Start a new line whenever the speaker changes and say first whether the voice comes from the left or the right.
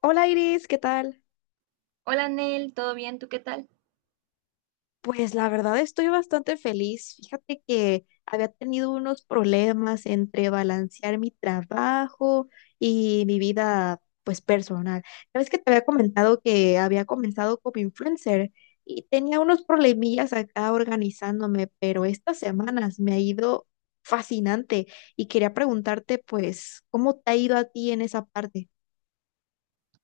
left: Hola Iris, ¿qué tal?
right: Hola Nel, ¿todo bien? ¿Tú qué tal?
left: Pues la verdad estoy bastante feliz. Fíjate que había tenido unos problemas entre balancear mi trabajo y mi vida pues personal. Ya ves que te había comentado que había comenzado como influencer y tenía unos problemillas acá organizándome, pero estas semanas me ha ido fascinante y quería preguntarte pues, ¿cómo te ha ido a ti en esa parte?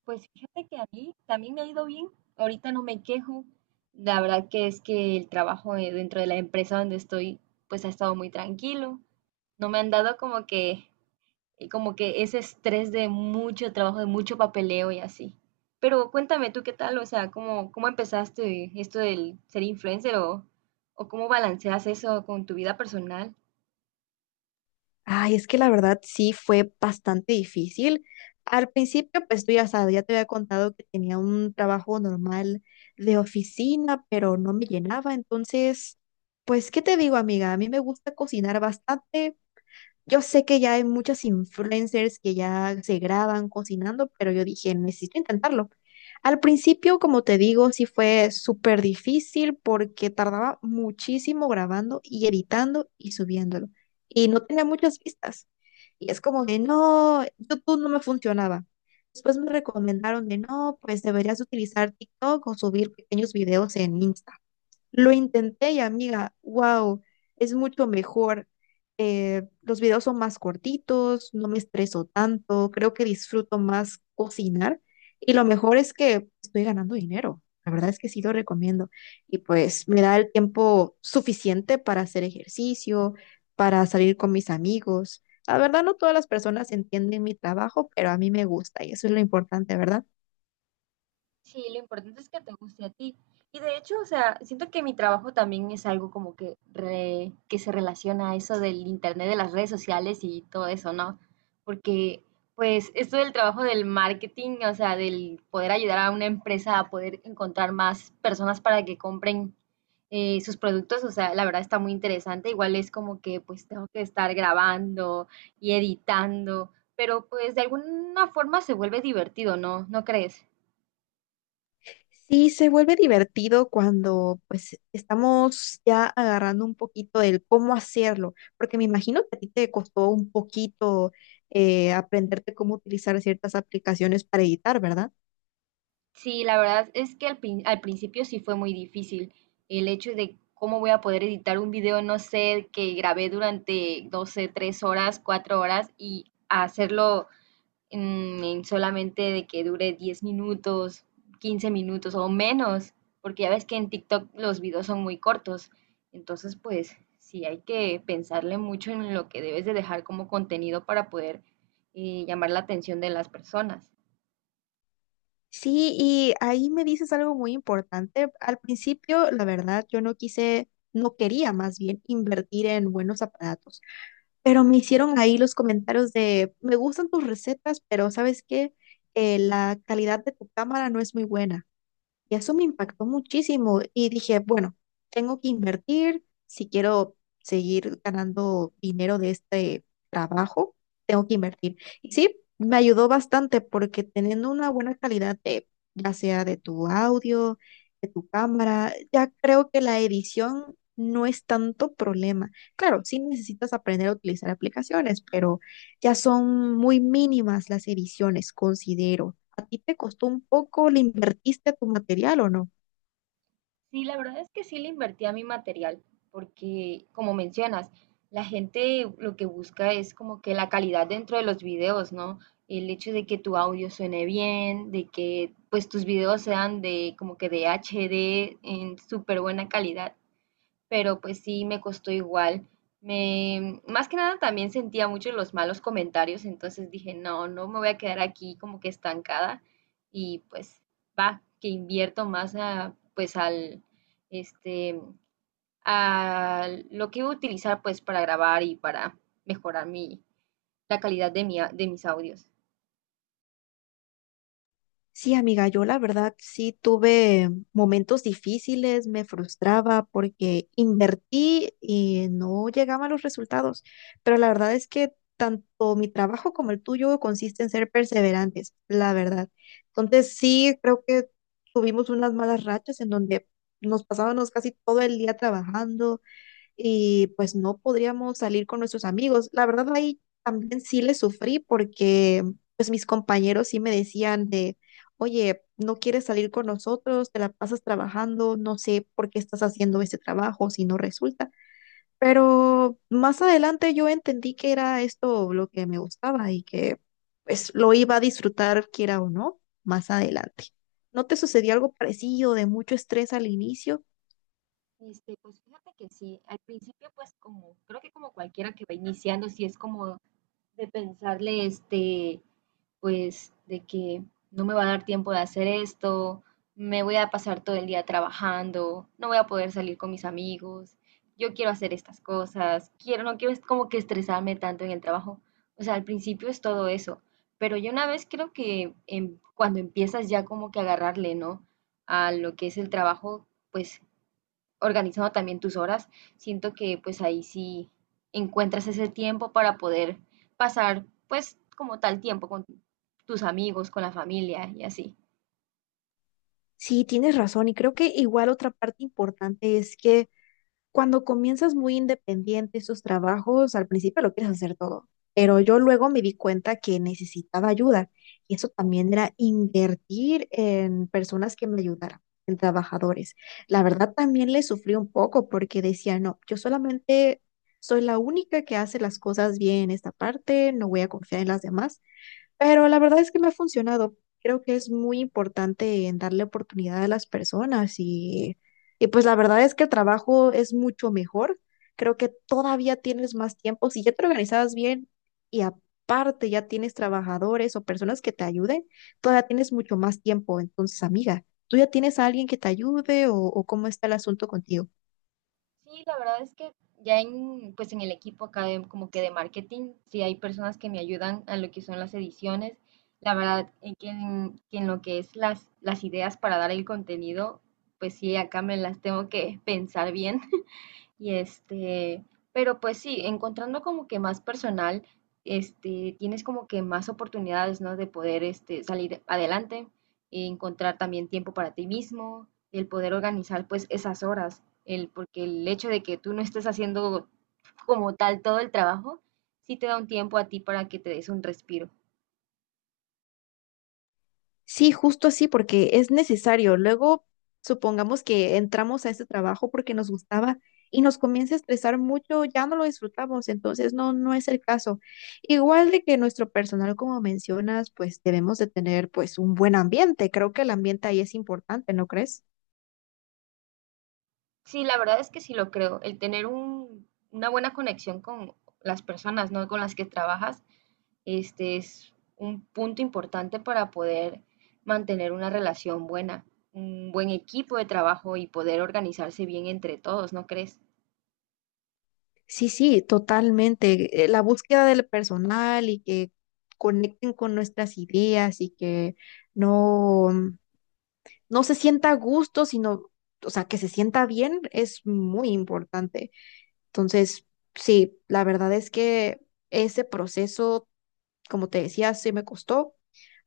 right: Pues fíjate que a mí también me ha ido bien. Ahorita no me quejo. La verdad que es que el trabajo dentro de la empresa donde estoy, pues ha estado muy tranquilo. No me han dado como que, ese estrés de mucho trabajo, de mucho papeleo y así. Pero cuéntame tú qué tal, o sea, ¿cómo empezaste esto del ser influencer o cómo balanceas eso con tu vida personal?
left: Ay, es que la verdad sí fue bastante difícil. Al principio, pues tú ya sabes, ya te había contado que tenía un trabajo normal de oficina, pero no me llenaba. Entonces, pues, ¿qué te digo, amiga? A mí me gusta cocinar bastante, yo sé que ya hay muchas influencers que ya se graban cocinando, pero yo dije, necesito intentarlo. Al principio, como te digo, sí fue súper difícil porque tardaba muchísimo grabando y editando y subiéndolo. Y no tenía muchas vistas. Y es como de, no, YouTube no me funcionaba. Después me recomendaron de, no, pues deberías utilizar TikTok o subir pequeños videos en Instagram. Lo intenté y amiga, wow, es mucho mejor. Los videos son más cortitos, no me estreso tanto, creo que disfruto más cocinar y lo mejor es que estoy ganando dinero. La verdad es que sí lo recomiendo y pues me da el tiempo suficiente para hacer ejercicio, para salir con mis amigos. La verdad no todas las personas entienden mi trabajo, pero a mí me gusta y eso es lo importante, ¿verdad?
right: Sí, lo importante es que te guste a ti. Y de hecho, o sea, siento que mi trabajo también es algo como que, que se relaciona a eso del internet, de las redes sociales y todo eso, ¿no? Porque, pues, esto del trabajo del marketing, o sea, del poder ayudar a una empresa a poder encontrar más personas para que compren sus productos, o sea, la verdad está muy interesante. Igual es como que, pues, tengo que estar grabando y editando, pero pues de alguna forma se vuelve divertido, ¿no? ¿No crees?
left: Sí, se vuelve divertido cuando pues estamos ya agarrando un poquito del cómo hacerlo, porque me imagino que a ti te costó un poquito aprenderte cómo utilizar ciertas aplicaciones para editar, ¿verdad?
right: Sí, la verdad es que al principio sí fue muy difícil el hecho de cómo voy a poder editar un video, no sé, que grabé durante, 12, 3 horas, 4 horas y hacerlo en solamente de que dure 10 minutos, 15 minutos o menos, porque ya ves que en TikTok los videos son muy cortos. Entonces, pues sí, hay que pensarle mucho en lo que debes de dejar como contenido para poder llamar la atención de las personas.
left: Sí, y ahí me dices algo muy importante. Al principio, la verdad, yo no quise, no quería más bien invertir en buenos aparatos, pero me hicieron ahí los comentarios de, me gustan tus recetas, pero ¿sabes qué? La calidad de tu cámara no es muy buena. Y eso me impactó muchísimo y dije, bueno, tengo que invertir si quiero seguir ganando dinero de este trabajo, tengo que invertir. Y sí, me ayudó bastante porque teniendo una buena calidad de, ya sea de tu audio, de tu cámara, ya creo que la edición no es tanto problema. Claro, sí necesitas aprender a utilizar aplicaciones, pero ya son muy mínimas las ediciones, considero. ¿A ti te costó un poco? ¿Le invertiste a tu material o no?
right: Sí, la verdad es que sí le invertí a mi material, porque como mencionas, la gente lo que busca es como que la calidad dentro de los videos, ¿no? El hecho de que tu audio suene bien, de que pues tus videos sean de como que de HD en súper buena calidad, pero pues sí me costó igual. Más que nada también sentía mucho los malos comentarios, entonces dije, no, no me voy a quedar aquí como que estancada y pues va, que invierto más a, pues al, este, a lo que iba a utilizar pues para grabar y para mejorar mi, la calidad de, mi, de mis audios.
left: Sí, amiga, yo la verdad sí tuve momentos difíciles, me frustraba porque invertí y no llegaban los resultados, pero la verdad es que tanto mi trabajo como el tuyo consiste en ser perseverantes, la verdad. Entonces sí, creo que tuvimos unas malas rachas en donde nos pasábamos casi todo el día trabajando y pues no podríamos salir con nuestros amigos. La verdad ahí también sí le sufrí porque pues mis compañeros sí me decían de, oye, no quieres salir con nosotros, te la pasas trabajando, no sé por qué estás haciendo ese trabajo si no resulta. Pero más adelante yo entendí que era esto lo que me gustaba y que pues lo iba a disfrutar quiera o no más adelante. ¿No te sucedió algo parecido de mucho estrés al inicio?
right: Pues fíjate que sí, al principio pues como, creo que como cualquiera que va iniciando, sí es como de pensarle, pues de que no me va a dar tiempo de hacer esto, me voy a pasar todo el día trabajando, no voy a poder salir con mis amigos, yo quiero hacer estas cosas, quiero, no quiero es como que estresarme tanto en el trabajo. O sea, al principio es todo eso, pero yo una vez creo que cuando empiezas ya como que a agarrarle, ¿no? A lo que es el trabajo, pues organizando también tus horas, siento que pues ahí sí encuentras ese tiempo para poder pasar pues como tal tiempo con tus amigos, con la familia y así.
left: Sí, tienes razón. Y creo que igual otra parte importante es que cuando comienzas muy independiente estos trabajos, al principio lo quieres hacer todo. Pero yo luego me di cuenta que necesitaba ayuda. Y eso también era invertir en personas que me ayudaran, en trabajadores. La verdad también le sufrí un poco porque decía, no, yo solamente soy la única que hace las cosas bien en esta parte, no voy a confiar en las demás. Pero la verdad es que me ha funcionado. Creo que es muy importante en darle oportunidad a las personas y pues la verdad es que el trabajo es mucho mejor. Creo que todavía tienes más tiempo. Si ya te organizabas bien y aparte ya tienes trabajadores o personas que te ayuden, todavía tienes mucho más tiempo. Entonces, amiga, ¿tú ya tienes a alguien que te ayude o cómo está el asunto contigo?
right: Sí, la verdad es que ya en el equipo acá como que de marketing, sí hay personas que me ayudan a lo que son las ediciones. La verdad, en lo que es las ideas para dar el contenido, pues sí, acá me las tengo que pensar bien. Y pero pues sí, encontrando como que más personal, tienes como que más oportunidades, ¿no? De poder, salir adelante, encontrar también tiempo para ti mismo, el poder organizar pues esas horas, porque el hecho de que tú no estés haciendo como tal todo el trabajo, sí te da un tiempo a ti para que te des un respiro.
left: Sí, justo así, porque es necesario. Luego, supongamos que entramos a ese trabajo porque nos gustaba y nos comienza a estresar mucho, ya no lo disfrutamos, entonces no, no es el caso. Igual de que nuestro personal, como mencionas, pues debemos de tener pues un buen ambiente. Creo que el ambiente ahí es importante, ¿no crees?
right: Sí, la verdad es que sí lo creo, el tener una buena conexión con las personas, ¿no? Con las que trabajas. Este es un punto importante para poder mantener una relación buena, un buen equipo de trabajo y poder organizarse bien entre todos, ¿no crees?
left: Sí, sí, totalmente. La búsqueda del personal y que conecten con nuestras ideas y que no. no se sienta a gusto, sino, o sea, que se sienta bien es muy importante. Entonces, sí, la verdad es que ese proceso, como te decía, sí me costó.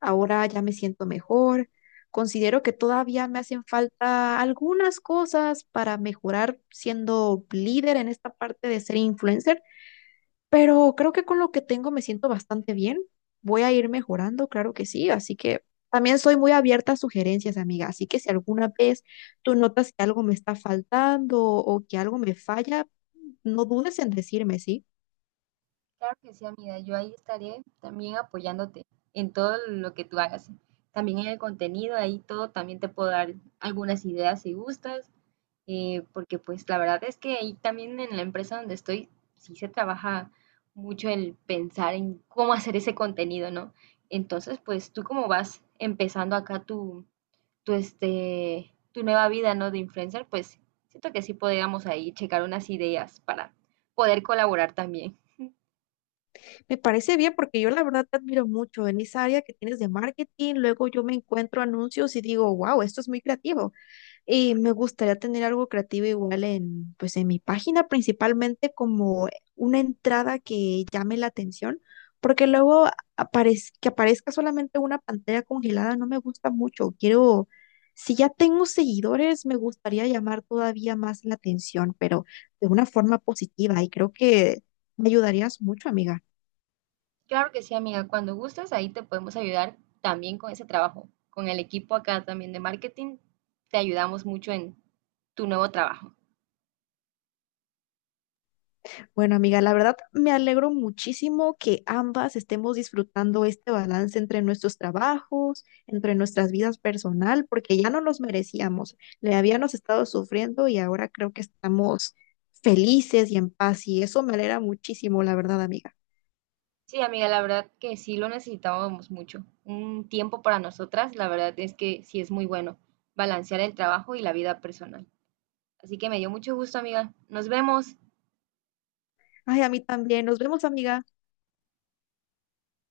left: Ahora ya me siento mejor. Considero que todavía me hacen falta algunas cosas para mejorar siendo líder en esta parte de ser influencer, pero creo que con lo que tengo me siento bastante bien. Voy a ir mejorando, claro que sí. Así que también soy muy abierta a sugerencias, amiga. Así que si alguna vez tú notas que algo me está faltando o que algo me falla, no dudes en decirme, ¿sí?
right: Claro que sí, amiga, yo ahí estaré también apoyándote en todo lo que tú hagas. También en el contenido, ahí todo, también te puedo dar algunas ideas si gustas, porque pues la verdad es que ahí también en la empresa donde estoy sí se trabaja mucho el pensar en cómo hacer ese contenido, ¿no? Entonces, pues tú como vas empezando acá tu, tu, tu nueva vida, ¿no? De influencer, pues siento que sí podríamos ahí checar unas ideas para poder colaborar también.
left: Me parece bien porque yo la verdad te admiro mucho en esa área que tienes de marketing. Luego yo me encuentro anuncios y digo, wow, esto es muy creativo. Y me gustaría tener algo creativo igual en, pues en mi página, principalmente como una entrada que llame la atención, porque luego que aparezca solamente una pantalla congelada no me gusta mucho. Quiero, si ya tengo seguidores, me gustaría llamar todavía más la atención, pero de una forma positiva y creo que me ayudarías mucho, amiga.
right: Claro que sí, amiga, cuando gustes ahí te podemos ayudar también con ese trabajo, con el equipo acá también de marketing, te ayudamos mucho en tu nuevo trabajo.
left: Bueno, amiga, la verdad me alegro muchísimo que ambas estemos disfrutando este balance entre nuestros trabajos, entre nuestras vidas personal, porque ya no los merecíamos. Le habíamos estado sufriendo y ahora creo que estamos felices y en paz y eso me alegra muchísimo, la verdad, amiga.
right: Sí, amiga, la verdad que sí lo necesitábamos mucho. Un tiempo para nosotras, la verdad es que sí es muy bueno balancear el trabajo y la vida personal. Así que me dio mucho gusto, amiga. Nos vemos.
left: Ay, a mí también. Nos vemos, amiga.